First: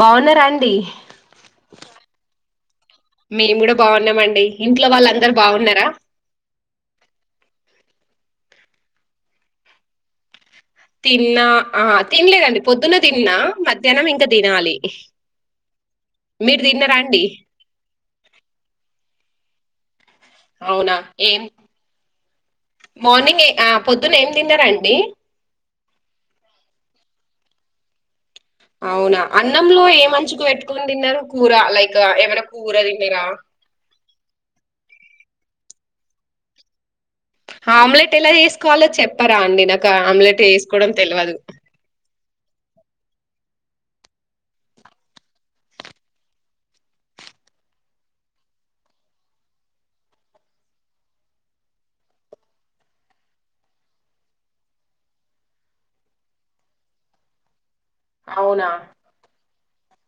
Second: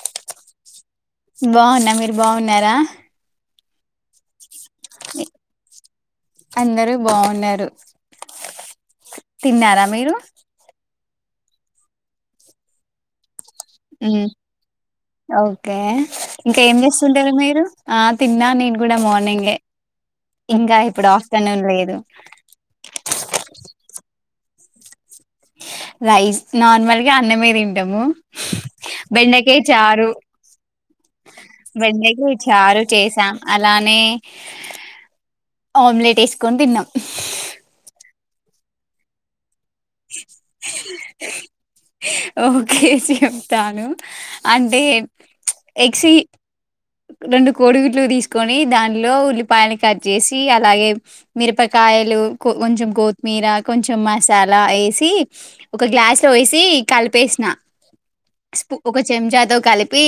బాగున్నారా అండి? బాగున్నా మీరు బాగున్నారా బాగున్నామండి. ఇంట్లో వాళ్లందరూ బాగున్నరా? అందరూ బాగున్నరు. తిన్నారా మీరు? తిన్నా, ఆ తిన్లెదండి పొద్దున తిన్నా, మధ్యానం ఇంక తినాలి. ఓకే ఇంక మీరు ఏం తిన్నారా అండి చేస్తుంటారు మీరు? ఆ తిన్నా నేను కూడా మా నింగే అవునా ఏం మార్నింగే ఆమ్ పొద్దున ఏం తిన్నరండి? రైస్, నార్మల్గా అన్నమే తింటము. అవునా బెండకాయి అన్నంలో చారు ఏం అంచుకు పెట్టుకొని తిన్నారు కూర లైక్ బెండక ఏమైనా కూర చారు తిన్నారా చేసాం అలానే ఆమ్లెట్ వేసుకొని తిన్నమ్ ఆమ్లెట్ ఎలా ఎసుకోవాలో చెప్పరా అండి, నాకు ఆమ్లెట్ ఎసుకోవడం తెల్వదు. ఓకే చెప్తాను. అంటే ఎగ్ చీ రెండు కోడిగుడ్లు తీసుకొని, దానిలో ఉల్లిపాయని కట్ చేసి, అలాగే మిరపకా కాయలు కొంచెం కొత్మీర, కొంచెం మసాలా ఏసీ ఒక గ్లాస్ లో ఏసీ కలిపేసిన, అవునా స్పూ ఒక చెంచా తో కలిపి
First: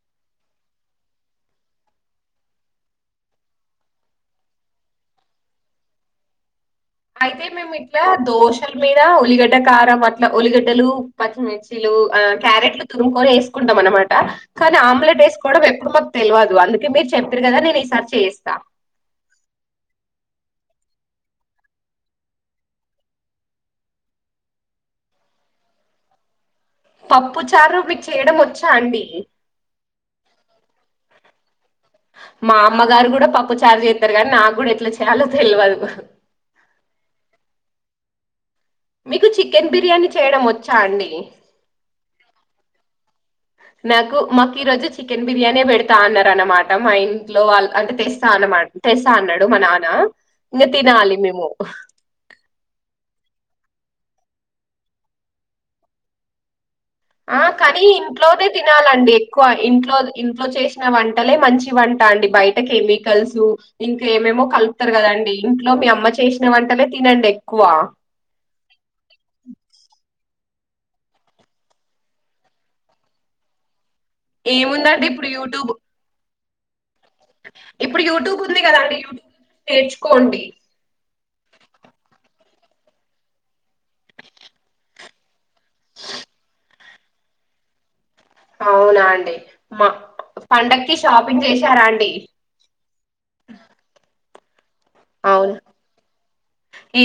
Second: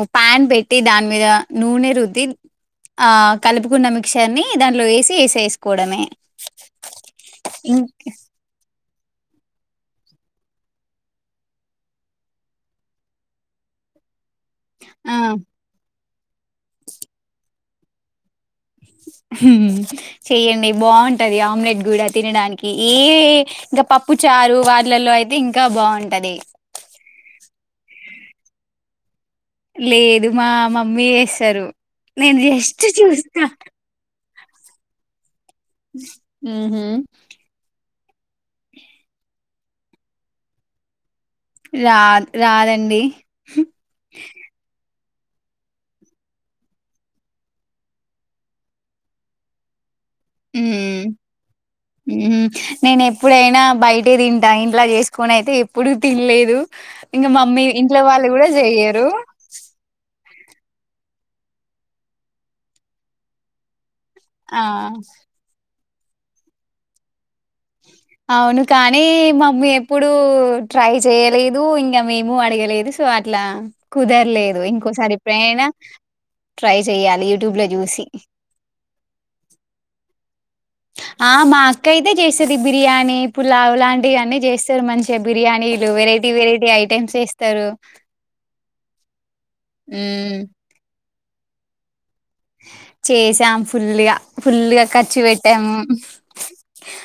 ఉ పాన్ పె దాని మీద నూనె రుద్ది ఆ కలుపుకున్న మిక్స్చర్ ని దాంట్లో ఏసీ, ఏసేసుకోవడమే. అయితే మేము ఇం ఇట్లా దోసల్ మీద ఉల్లిగడ్డ కారం అట్ల, ఉల్లిగడ్డలు, పచ్చిమిర్చిలు, క్యారెట్లు తురుముకొని ఏసుకుంటాం. మన మాట కానీ ఆ! ఆమ్లెట్ వేసుకోడం ఎప్పుడు మాకు తెలియదు అందుకనే చెప్పిరు కదా నేను ఈసారి చేస్తా మ్ చేయండి బాగుంటంది ఆమ్లెట్ కూడా తినడానికి ఏ ఇంకా పప్పు చ చారు వాటిలలో అయితే ఇంకా బాగుంటది పప్పు చారు మీకు చేయడం వచ్చా అండి లేదు మా మమ్మీ చేస్తరు మా అమ్మగారు కూడా పప్పు చార్ చేత్తారు కానీ నాకు కూడా ఎట్లా చేయాలో తెలవదు ఉం మీకు చికెన్ బిర్యానీ చేయడం వచ్చా అండి రాద్ రాదండి నాకు మాకు ఈరోజు చికెన్ బిర్యానీ పెడతా అన్నారు అనమాట మా ఇంట్లో వాళ్ళు అంటే తెస్తా అన్నమాట తెస్తా అన్నాడు మా నాన్న ఇంకా ఉమ్ తినాలి మేము నేను ఎప్పుడైనా బయ ఉంటే తింటా ఇంట్లా చేసుకోని అయితే ఎప్పుడు తినలేదు ఇంకా ఆ మమ్మీ కానీ ఇంట్లో వాళ్ళు ఇంట్లోదే కూడా చెయ్యరు తినాలండి ఎక్కువ ఇంట్లోదె ఇంట్లో ఇంట్లో చేసిన వంటలే మంచి వంట అండి బయట కెమికల్స్ ఇంక ఏమేమో ఆ కలుపుతరు కదండి ఇంట్లో మీ అమ్మ చేసిన వంటలే తినండి ఎక్కువ అవును కానీ మమ్మీ ఎప్పుడు ట్రై చేయలేదు ఇంగ మేము అడగలేదు సో అట్ల కుదరలేదు ఏముందండి ఇంకోసారి ఇప్పుడు ఎప్పుడైనా యూట్యూబ్ ట్రై చెయ్యాలి యూట్యూబ్ లో ఇప్పుడు చూసి యూట్యూబ్ ఉంది కదా అండి యూట్యూబ్ చూసి నేర్చుకోండి ఆ మా అక్క అయితే చేస్తది బిర్యానీ పులావు లాంటివన్నీ చేస్తార మంచిగా బిర్యానీ వెరైటీ వెరైటీ ఐటమ్స్ చేస్తరు అవునా అండి మ పండగకి షాపింగ్ చేశారా అండి చేసాం ఫుల్ గ ఫుల్ గ ఖర్చు అవునా పెట్టాము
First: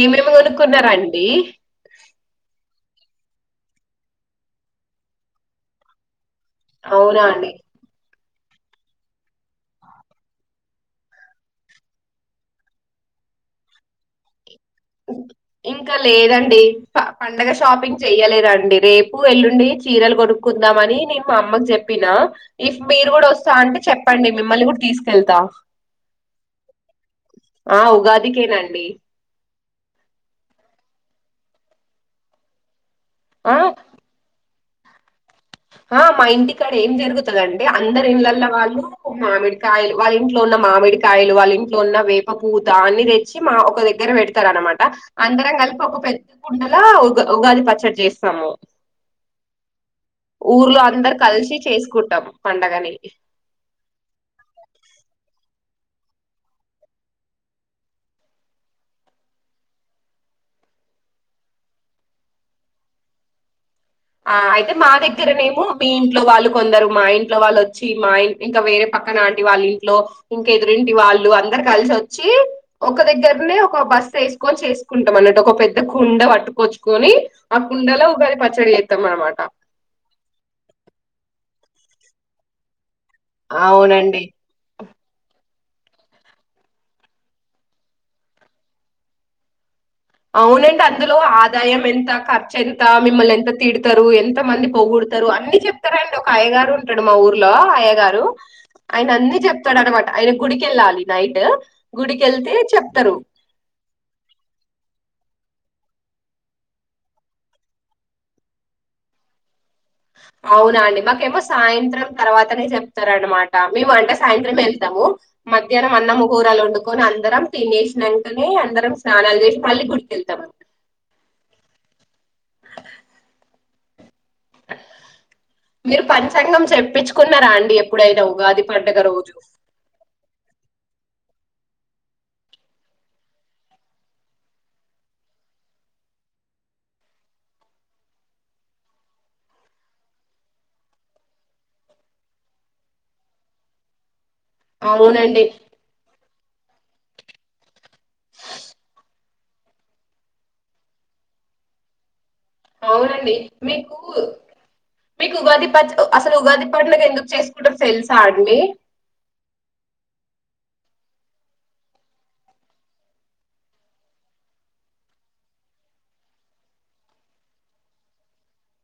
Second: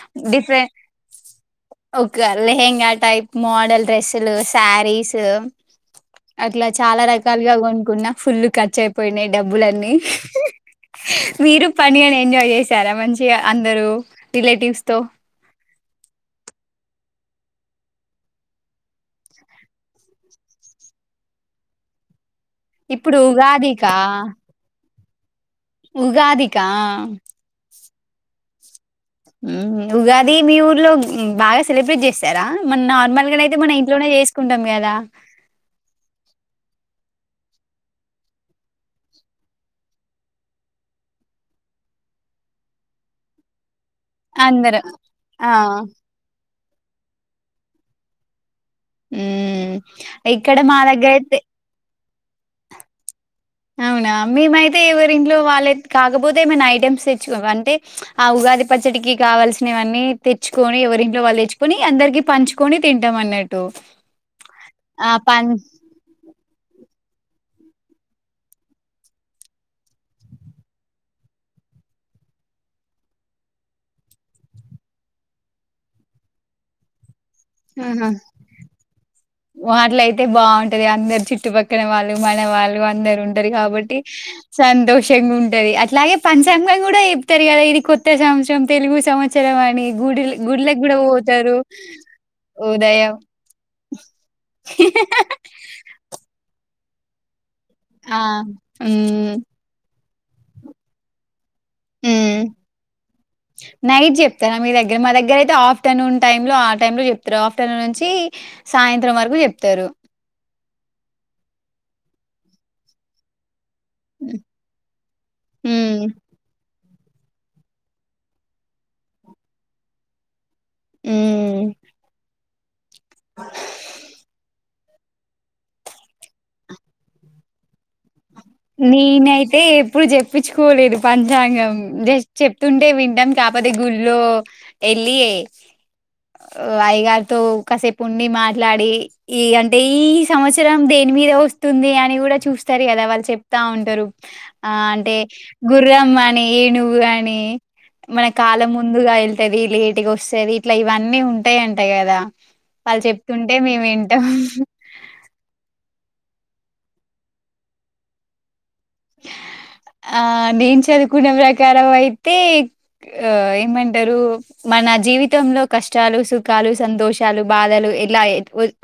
ఏమేమి డిఫరెంట్ కొనుక్కున్నారండి గా లెహన్గా టైప్ మోడల్ డ్రెస్సులు శారీస్ అట్లా చాలా అవునా అండి రకాలుగా కొనుక్కున్న ఫుల్ ఖర్చు అయిపోయినాయి డబ్బులన్నీ మీరు పనిని ఎంజాయ్ చేసారా మంచిగా అందరుూ రిలేటివ్ ఇంక లేదండి పండగ షాపింగ్ చెయలేదండి రేపు ఎల్లుండి చీరలు కొనుక్కుందామని నేను మా అమ్మకు చెప్పి నేనా ఇఫ్ మీరు ఇప్పుడు కూడ వస్తా అంటే ఉగాదికా చెప్పండి మిమ్మల్ని కూడా తీసుకెళ్తా ఉగాదికా ఆ ఉగాదికెనాం ఉగాది మీ ఊర్లో బాగ సెలబ్రేట్ చేస్తరా మన నార్మల్ గా ఆ అయితే మన ఇంట్లోనే చే కుంటాం కదా ఆ మా ఇంటికాడ ఏం జరుగుతుదంటే అందరి ఇలల్ల వాళ్ళు మామిడికాయ వాళ్ళ ఇంట్లో న్న మామిడికాయలు వాళ్ళ ఇంట్లో ఉన్న వేప పూత అన్ని తెచ్చి మా ఒక్గ దగ్గర అందరు పెడతారనమాట ఆ! అందరం కలిపి ఒక పెద్ద కుండలో ఉ ఉగాది పచ్చడి చేస్తాము ఉ ఊర్లో అందరు కలిసి చేసుకుంటాం పండగని అవునా మేమైతే ఎవరింట్లో వాళ్ళ కాకపోతే ఏమైనా ఐటమ్స్ తెచ్చుకో అంటే ఆ ఉగాది పచ్చడికి కావాల్సినవివన్నీ తెచ్చుకొని ఎరి ఇంట్లో వాళ్ళు తెచ్చుకొని అందరికి పంచుకొని తింటాం అన్నట్టు ఆ అయితే మా దగ్గరనేమ మీ ఇంట్లో వాళ్ళు కొందరు మా ఇంట్లో వాళ్ళు వచ్చి మా ఇంకా వేరే పక్క నాటి వాళ్ళ ఇంట్లో ఇంక ఎదురింటి వాళ్ళు అందరు కలిసి వచ్చి ఒక దగ్గరనే ఒక బస్ వేసుకొని చేసుకుంటాం అన్నట్టు ఒక పెద్ద కుండ పట్టు కొచ్చుకొని ఆ కుండలో ఉగాారి పచ్చడి అ వాట్ల అయితే బాగుంటది అందరు చుట్టుపక్కన వాళ్ళు మనవాళ్ళు అందరు ఉంటారు కాబట్టి అవునండి. సంతోషంగా ఉంట ది అలాగే పంచాంగం కూడా చెప్తారు కదా ఇది కొత్త సంవత్సరం తెలుగు సంవత్సరం అని గుడిల్ గుడ్లకు అవునండి గూడా అందులో పోతారు. ఆదాయం ఎంత ఖర్చు ఎంత ఉదయం మిమ్మల్ని ఎంత తీడుతరూ ఎంత మంది పొగొడతారు అన్ని చెప్తారుండి ఒక అయ్యగారు ఉంటాడు మా ఊరు లో అయ్య ఆ! గారు ఆయన హ్మ్. అన్ని చెప్తాడనమాట ఆయన గుడికి వెళ్ళాలి నైట్ గుడికెళ్తే చెప్తరు. నైట్ చెప్తారా మీ దగ్గ గ మా దగ్గర అయితే ఆఫ్టర్నూన్ టైమ్ లో ఆ టై లో చెప్తారు ఆఫ్టర్నూన్ నుంచి సాయంత్రం వరకు చెప్తారు అవునా అండి మాకేమో సాయంత్రం తర్వాతనే చెప్తారనమాట మేము అంటే సాయంత్రం వెళ్తాము మధ్యాహ్నం హ్మ్. అన్నము కూరలు ఉండు కొని అందరం తినేసినంకానే అందరం స్నానాలు చేసి మళ్ళీ గుడికెళ్తాం ఉమ్ మీరు పంచాంగం చెప్పించుకున్నారా అండి ఎప్పుడైనా ఉగాది పండుగ రోజు నేనైతే ఎప్పుడు చెప్పించుకోలేదు పంచాంగం జస్ట్ చెప్తుంటే వింటాం కాకపోతే గుళ్ళో వెళ్లి అయగారితో కా కాసేపు ఉండి మాట్లాడి ఈ అంటే ఈ సంవత్సరం దేని మీరే వస్తుంది అని కూడా చూస్తారు కదా వాళ్ళు చెప్ వతా ఉంటారు ఆ అంటే అవునండి గుర్రం అని ఏనుుగు అని మన కాలం ముందుగా వెళ్తుది లేటిగా వస్తుది ఇట్లా ఇవన్నీ ఉంటాయింటాయి కదా అవునండి మీకు మీకు ఉగాది పచ్చ అసలు ఉగాది పండగ ఎందుకు చేసుకుంటారో తెెల్స్ అండి ఆ నేను చదువుకున్న ప్రకారం అయితే ఆ ఏమంటారు మన జీవ జీవితంలో కష్టాలు సుఖాలు సంతోషాలు బాధలు ఎలా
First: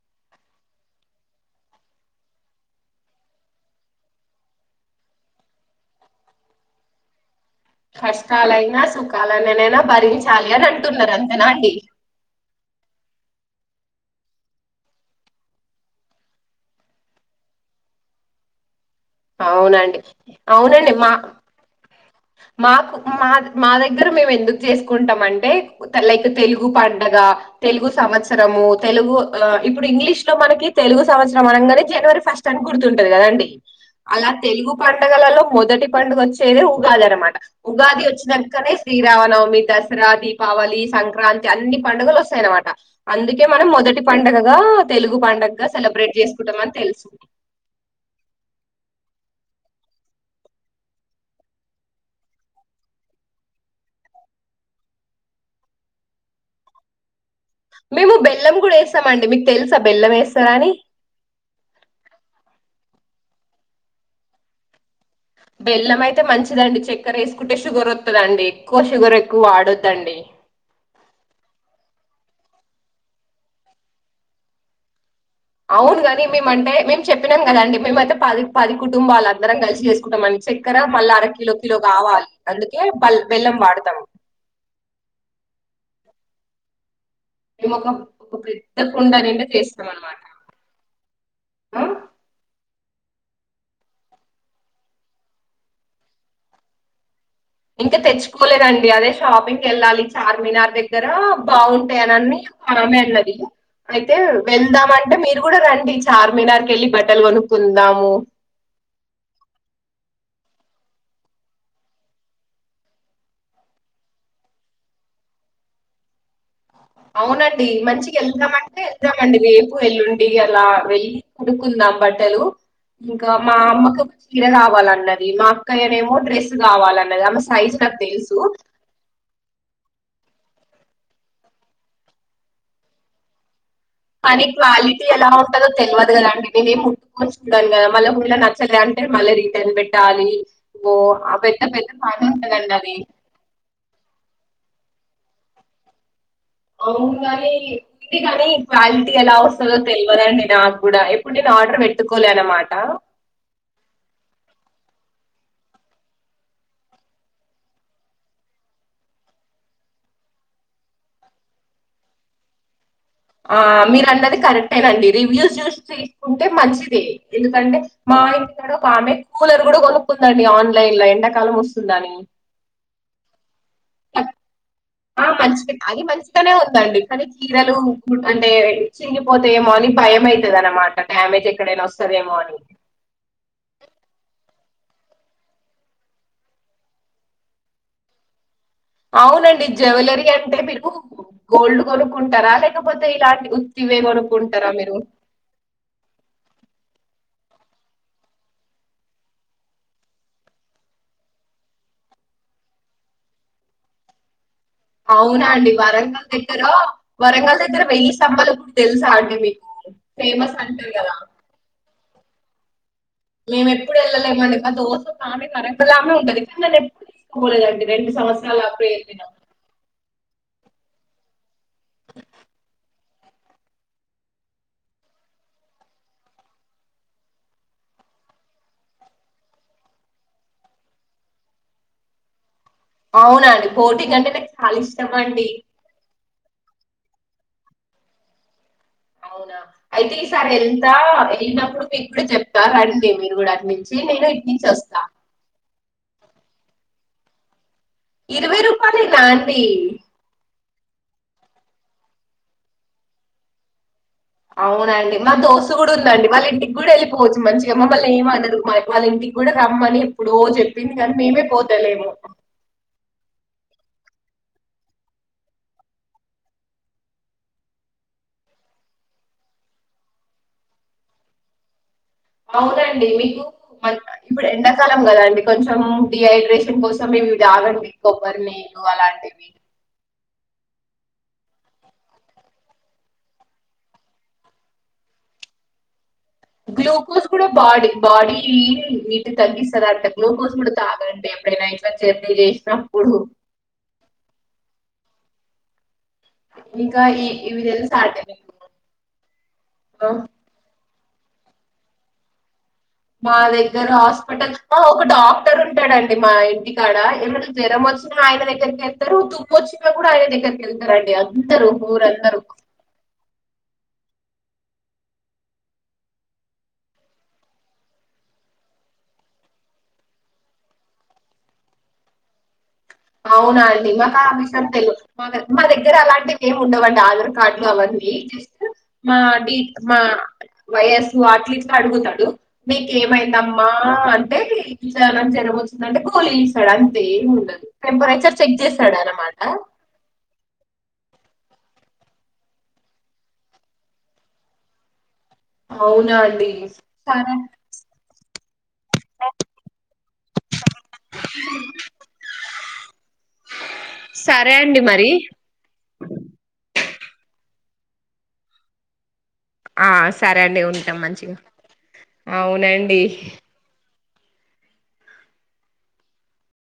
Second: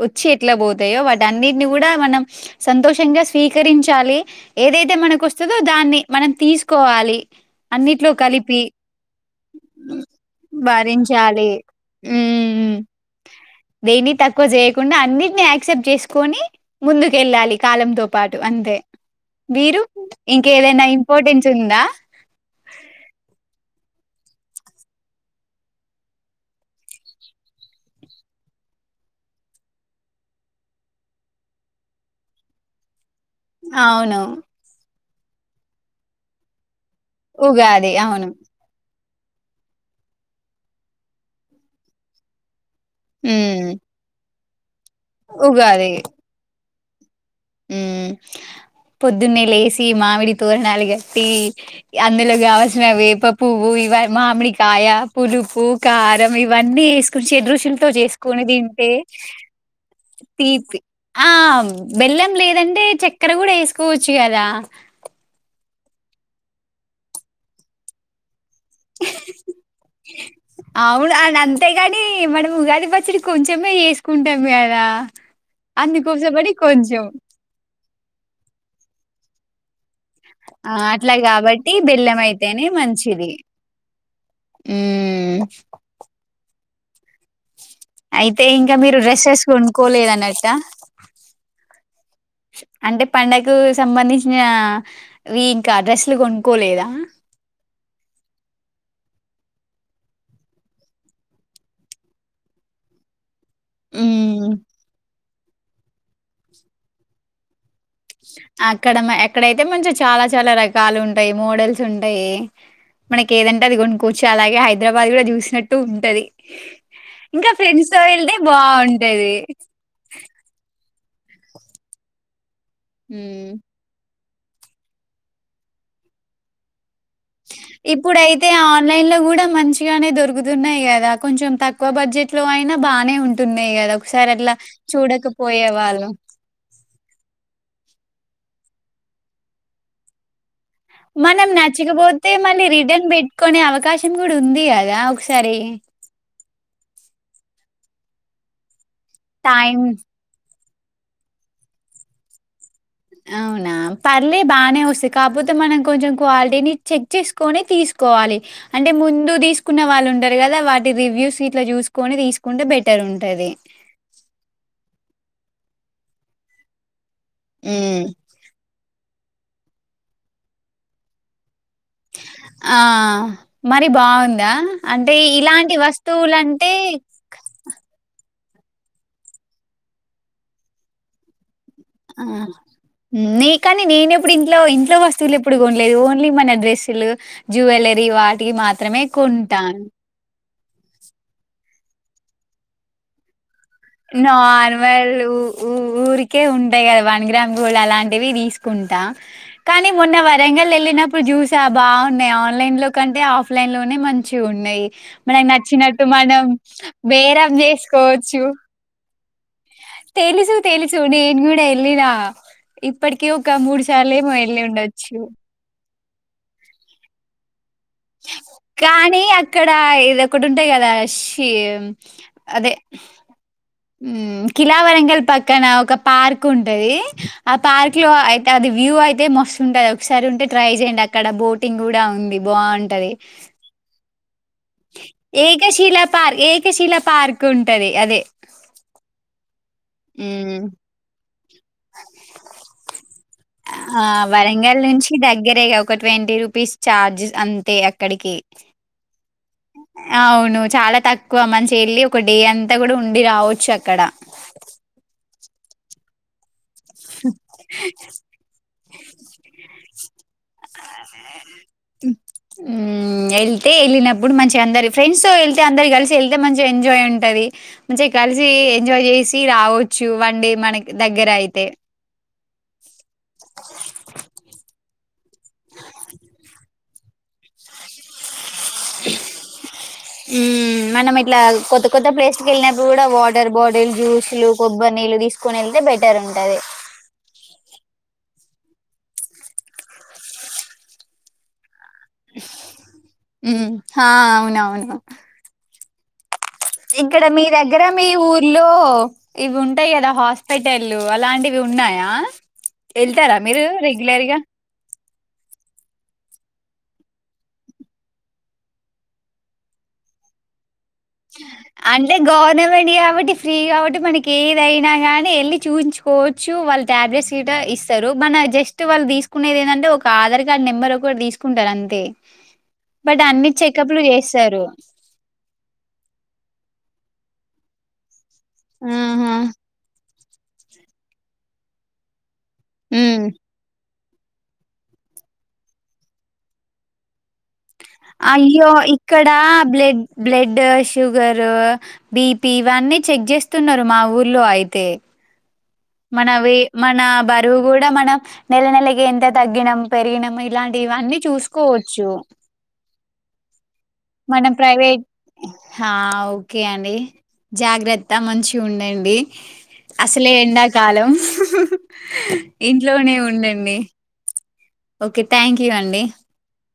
వచ్చి ఎట్లా పోతాయో వట్టల్ని అన్నిటిని కూడా మనం సంతోషంగా స్వీకరించాలి ఏదైతే అతే మనకు వస్తుందో దాన్ని మనం తీసుకోవాలి అన్నిట్లో కలిపి కష్టాలైనా సుఖాలైనానైనా భరించాలి అని అంటున్నారు అంతనా అండి ఉమ్ దేన్ని తక్కువ చేయకుండా అన్నిటిని యాక్సెప్ట్ చేసుకొని ముందుకుళ్ళాలి కాలంతో పాటు అ అదే మీరు అవునండి ఇంకేదైనా అవునండి మా ఇంపార్టెన్స్ ఉందా మాకు మా మా దగ్గర మేము ఎందుకు చేసుకుంటాం అంటే లైక్ తెలుగు పండగ తెలుగు సంవత్సరము తెలుగు ఇప్పుడు ఇంగ్లీష్ లో మనకి తెలుగు సంవత్సరం అనగానే జనవరి ఫస్ట్ అని గుర్తుంటది కదండి అవును. అలా తెలుగు పండుగలలో మొదటి పండుగ వచ్చేది ఉగాది అనమాట ఉగాది వచ్చినకనే శ్రీరామనవమి దసరా దీపావళి సంక్రాంతి అన్ని పండుగలు వస్తాయన్నమాట అందుకే మనం హ్మ్ మొదటి పండుగగా తెలుగు పండుగగా సెలబ్రేట్ చేసుకుంటాం అని తెలుసు ఉమ్ పొద్దున్నే లేసి మామిడి తోరణాలు కట్టి అందులో కావల్సిన వేప పువ్వు ఇ మామిడికాయ పులుపు కారం ఇవన్నీ వేసు కొంచ షడ్రుచులు మేము చేసుకొని బెల్లం కూడా తింటే వేస్తామండి మీకు తెలుసా బెల్లం వేస్తారా అని తీపి ఆ బెల్లం లేదంటే చక్కర కూడా వేసుకోవచ్చు కదా బెల్లం అయితే మంచిదండి చెక్కెర వేసుకుంటే షుగర్ వస్తుందండి ఎక్కువ షుగర్ ఎక్కువ వాడొద్దండి అవును అని అంతేగాని మనం ఉగాది పచ్చడి కొంచమే చేసుకుంటాం కదా అవును నీ మేము అందుకోసమని అంటే మేము కొంచెం చెప్పినాం కదండి మేమయితే పది పది కుటుంబాలు అందరం కలిసి చేం కుంటాం ఆ చక్కర అట్లా మళ్ళా అరకిలో కాబట్టి కిలో బెల్లం కావాలి అందుకే బల్ బెల్లం వాడతాం ఉమ్ మేము ఒక ఒక అయితే ఇంకా పెద్ద మీరు కుండ డ్రెస్సెస్ నిండా చేస్తాం కొనుకోలేద అనమాట అన్నట్ట అంటే పండకు సంబంధించిన ఇంకా డ్రెస్సులు కొనుక్కోలేదా ఇంకా తెచ్చుకోలేదండి అదే షాపింగ్ వెళ్ళాలి చార్మినార్ దగ్గర బాగుంటాయినిన్ని అ మేళది అయితే హ్మ్ వెళ్దాం అంటే మీరు కూడా రండి చార్మినార్ కెళ్ళి బట్టలు కొనుక్కు అక్కడమే అక్కడైతే మంచిగ చాలా చాలా రకాలు ఉంటయి మోడల్స్ ఉంటయి మనకి ఏదంటే అది కొనుక్కోవచ్చు అలాగే హైదరాబాద్ కూడా చూసినట్టు ఉంటది ఇంకా అవునండి ఫ్రెండ్స్ తో మంచిగ వెళ్తే వెళ్దామంటే బావుంటది వెళ్దామండి రేపు ఎల్లుండి అలా వెళ్ళి కొనుకు కుందాం బట్టలు ఇంకా హ్మ్ మా అమ్మకి చీర కావాలన్నది మా అక్కయనేమో డ్రెస్ కావాలన్న ఇప్పుడయితే ఆన్లైన్ లో కూడా మంచిగనే దొరుకుతున్నయి కదా కొంచెం తక్కువ బడ్జెట్ లో అయినా బానే ఉంటున్నయి కదా ఒకసారి కానీ అట్లా క్వాలిటీ ఎలా ఉంటందో చూడకపోయే వాళ్ళు తెలియదు కదా అండి మేమేం ముట్టుకొని చూడము కదా మళ్ల కుడా నచ్చలే అంటే మళ్ళ రిటర్న్ పెట్టాలి ఓ ఆ మనం పెద్ద పెద్ద పని నచ్చకపోతే మళ్ళీ ఉంటదండి అది. రిటర్న్ పెట్టుకునే అవకాశం కూడా ఉంది కదా ఒకసా సరే అవును కానీ ఉంది కానీ క్వాలిటీ ఎలా వస్తదో టైం తెలివదండి నాక్ కూడా ఎప్పుడు నేను ఆర్డర్ పెట్టుకోలే అన్నమాట అవునా పర్లే బానే వస్తాయి కాకపోతే మనం కొంచెం క్వాలిటీని చెక్ చేసుకుని తీసు కోవాలి అంటే ముందు తీసుకున్న వాళ్ళు ఉంటారు కదా వాటి రివ్యూస్ ఇట్లా చూసుకొని తీసుకుంటే బెట్ ఆ మీరు అన్నది కరెక్టేనండి రివ్యూస్ చూసి తీసుకుంటే మంచిది ఎందుకంటే ఉమ్. మా ఇంటి కాడ ఒక ఆమె కూలర్ కూడా కొనుక్కుందండి ఆన్లైన్ లో ఎండాకాలం వస్ ఆ మరి బాగుందా అంటే ఆ ఇలాంటి మంచిగా అది మంచిగానే వస్తువులంటే ఉందండి కానీ చీరలు కు అంటే చింగిపోతయేమో అని భయం ఐతదనమాట డ్యామేజ్ ఎ ఆ నీకని నేనెప్పుడు ఇం లో ఇంట్ల వస్తువులు ఎప్పుడు కొనలేదు ఒన్లీ మన డ్రస్సులు జ్యువెలరీ వాటికి మా అవునండి జువెలరీ అంటే మీరు గోల్డ్ కొనుక్కుంటారా లేకపోతే ఇలాంటి ఉ నార్మల్ ఉ ఊరికే ఉంటయి కదా వన్ గ్రామ్ గోల్డ్ అలాంటివి తీసుకుంటా కానీ మొన్న వరంగల్ వెళ్ళినప్పుడు జూసా బాగున్నయ్ ఆ ఆన్లైన్ లో కంటే ఆఫ్లైన్ లోనే మంచిగు న్నయి మనకి అవునా అండి నచ్చినట్టు వరంగల్ మనం దగ్గర బేరం చేసుకోవచ్చు తెల్సా అం తెలుసు తెలుసుు నేన్ కూడా ఎలినా ఇప్పటిక ఒక మేము మూడు సార్లు ఏమో ఎల్లి ఉండొచ్చు ఒకామె ఉంటది ఎప్పుడు నను ఎప్పుడు తీసుకపోలేదండి కానీ అక్కడ ఇది ఒకటి ఉంటది కదా ఇష్ అదే కిలా వరంగల్ పక్కన ఒక పార్క్ ఉంటది ఆ పార్క్ లో అయితే అది వ్యూ అయితే మస్తు ఉంటది ఒకసారి ఉంటే ట్రై చేయండి అక్కడ బోటింగ్ కూడా ఉంది బావుంటది. అవున అండీ బొటింగ్ అంటే నాకు చాలా ఇష్టం అండి ఏకశిలా పార్క్ ఏకశిల పార్క్ ఉంటది అదే న అయితే ఈసారి హ్మ్. ఎళ్తా వెళ్ళినప్పుడు మీకూడా చెప్తా రండి మీర్ ఆ వరంగల్ నుంచి దగ్గరేగా ఒక ట్వంటీ రూపీస్ ఛార్జెస్ అంతే అ కడికి ఇరవై రూపాయలేనా అండి ఆ అవును చాలా తక్కువ మంచి వెళ్ళి ఒక డే అంతా కూడా ఉండి రావచ్చు అక్కడ అవునండి మా దోస్త్ కూడా ఉందండి వాళ్ళ ఇంటికి కూడా వెళ్ళిపోవచ్చు మంచిగా మమ్మల్ని ఏమనరు మ వాళ్ళ ఇంటికి కూడా రమ్మని ఎప్పుడో చెప్పింది కానీ మేమే పోత ఉ ఊ ఎళ్తే ఇప్పుడు మంచిగా అందరి ఫ్రెండ్స్ తో వెళ్తే అందరి కలిసి వెళ్తే మంచి ఎంజాయ్ ఉంటది మంచిగా కలిసి ఎంజాయ్ చేయ్ చ్చసి రావచ్చు వండి మనకి దగ్గర అయితే అవునండి మీకు మ ఇప్పుడు ఎండ కలం కదండి కొంచెం డిహైడ్రేషన్ కోసం ఇవి తాగండి కొబ్బరిని నువు అలాంటివి ఊ మనం ఇట్లా కొత్త కొత్త ప్లేస్ ల వెళ్ళినప్పుడు కూడా వాటర్ బాటిల్ జ్యూస్లు కొబ్బరి నీళ్లు తీసుకుని ఎళ్తే బె గ్లూకోస్ గుడ బాడీ బాడీ ఈ నీటి తగ్గిస్తరా అంటే గ్లోకోల్ కూడా తాగాంటే ఎప్పుడైనా ల జర్నీ చేసినప్పుడు మ్మ్ హా అవునవును ఇంకా ఇక్కడ ఇ మీ ఇవి దగ్గర, తెలుసా మీ అండి మీకు? ఊర్లో ఇవి ఉంటయి ఆ! కదా హాస్పిటల్ లు అలాంటివి ఉన్నాయా? మా వెళ్తారా మీరు దగ్గర రెగ్యులర్ గా హాస్పిటల్ ఒక డాక్టర్ ఉంటడండి మా ఇం ఇంటి కాడ ఏమైనా జ్వరం వచ్చినా ఆయన దగ్గరకే ఎళ్తరు, దుప్పు వచ్చినా కూడా ఆయన దగ్గరకే ఎళ్త అంటే గవర్నమెంట్ కాబట్టి ఫ్రీ కాబట్టి మనకి కేదైన గాని ఎళ్ళి చూయించుకోవచ్చు, వాళ్ టాబ్లెట్స్ గిట్ట ఇస్తరు, మన జస్ట్ వాళ్ళు తీ తీసుకునేది ఏంటంటే ఒక ఆధార్ కార్డు నెంబర్ ఒక తీసుకుంటరు అంతే. బట్ అన్ని అవునా అండి, చెకప్‌లు మాకు ఆ చేస్తారు. విషం తెలవదు, మా ద మా దగ్గర అలాంటి టె ఏం ఉండవండి ఆధార్ కార్డులు అవన్నీ జస్ట్ మా ఆహా! డీ మా వయస్సు అట్ల ఇట్ల అడుగుతడు, హ్మ్. నీకేమైందమ్మా ఆ అంటే నాకు జరం వచ్చిందంటే, గోలి ఇస్తడు అంతే ఏం ఉండదు. టెంపరేచర్ చెక్ అయ్యో చేస్తాడు ఇక్కడ అన్నమాట బ్లడ్ బ్లడ్ డ్ షుగరు, బిపి ఇవన్నీ చెక్ చేస్తున్నరు మా ఊర్లో అయితే. అవునా అండి మనవి మన సరే బరువు గూడ మనం నెల నెలకి ఎంత తగ్గినం, పెరిగినం ఇలాంటివన్నీ చూసుకోవచ్చు. మన సరే అండి ప్రైవేట్, మరి హా ఒకే అండి జాగ్రత్త మంచిగ ఉండండి. ఆ సరే అండి, ఉం హలో, ఇంట్లోనే ఉండండి. ఓకే థ్యాంక్ యూ అండి.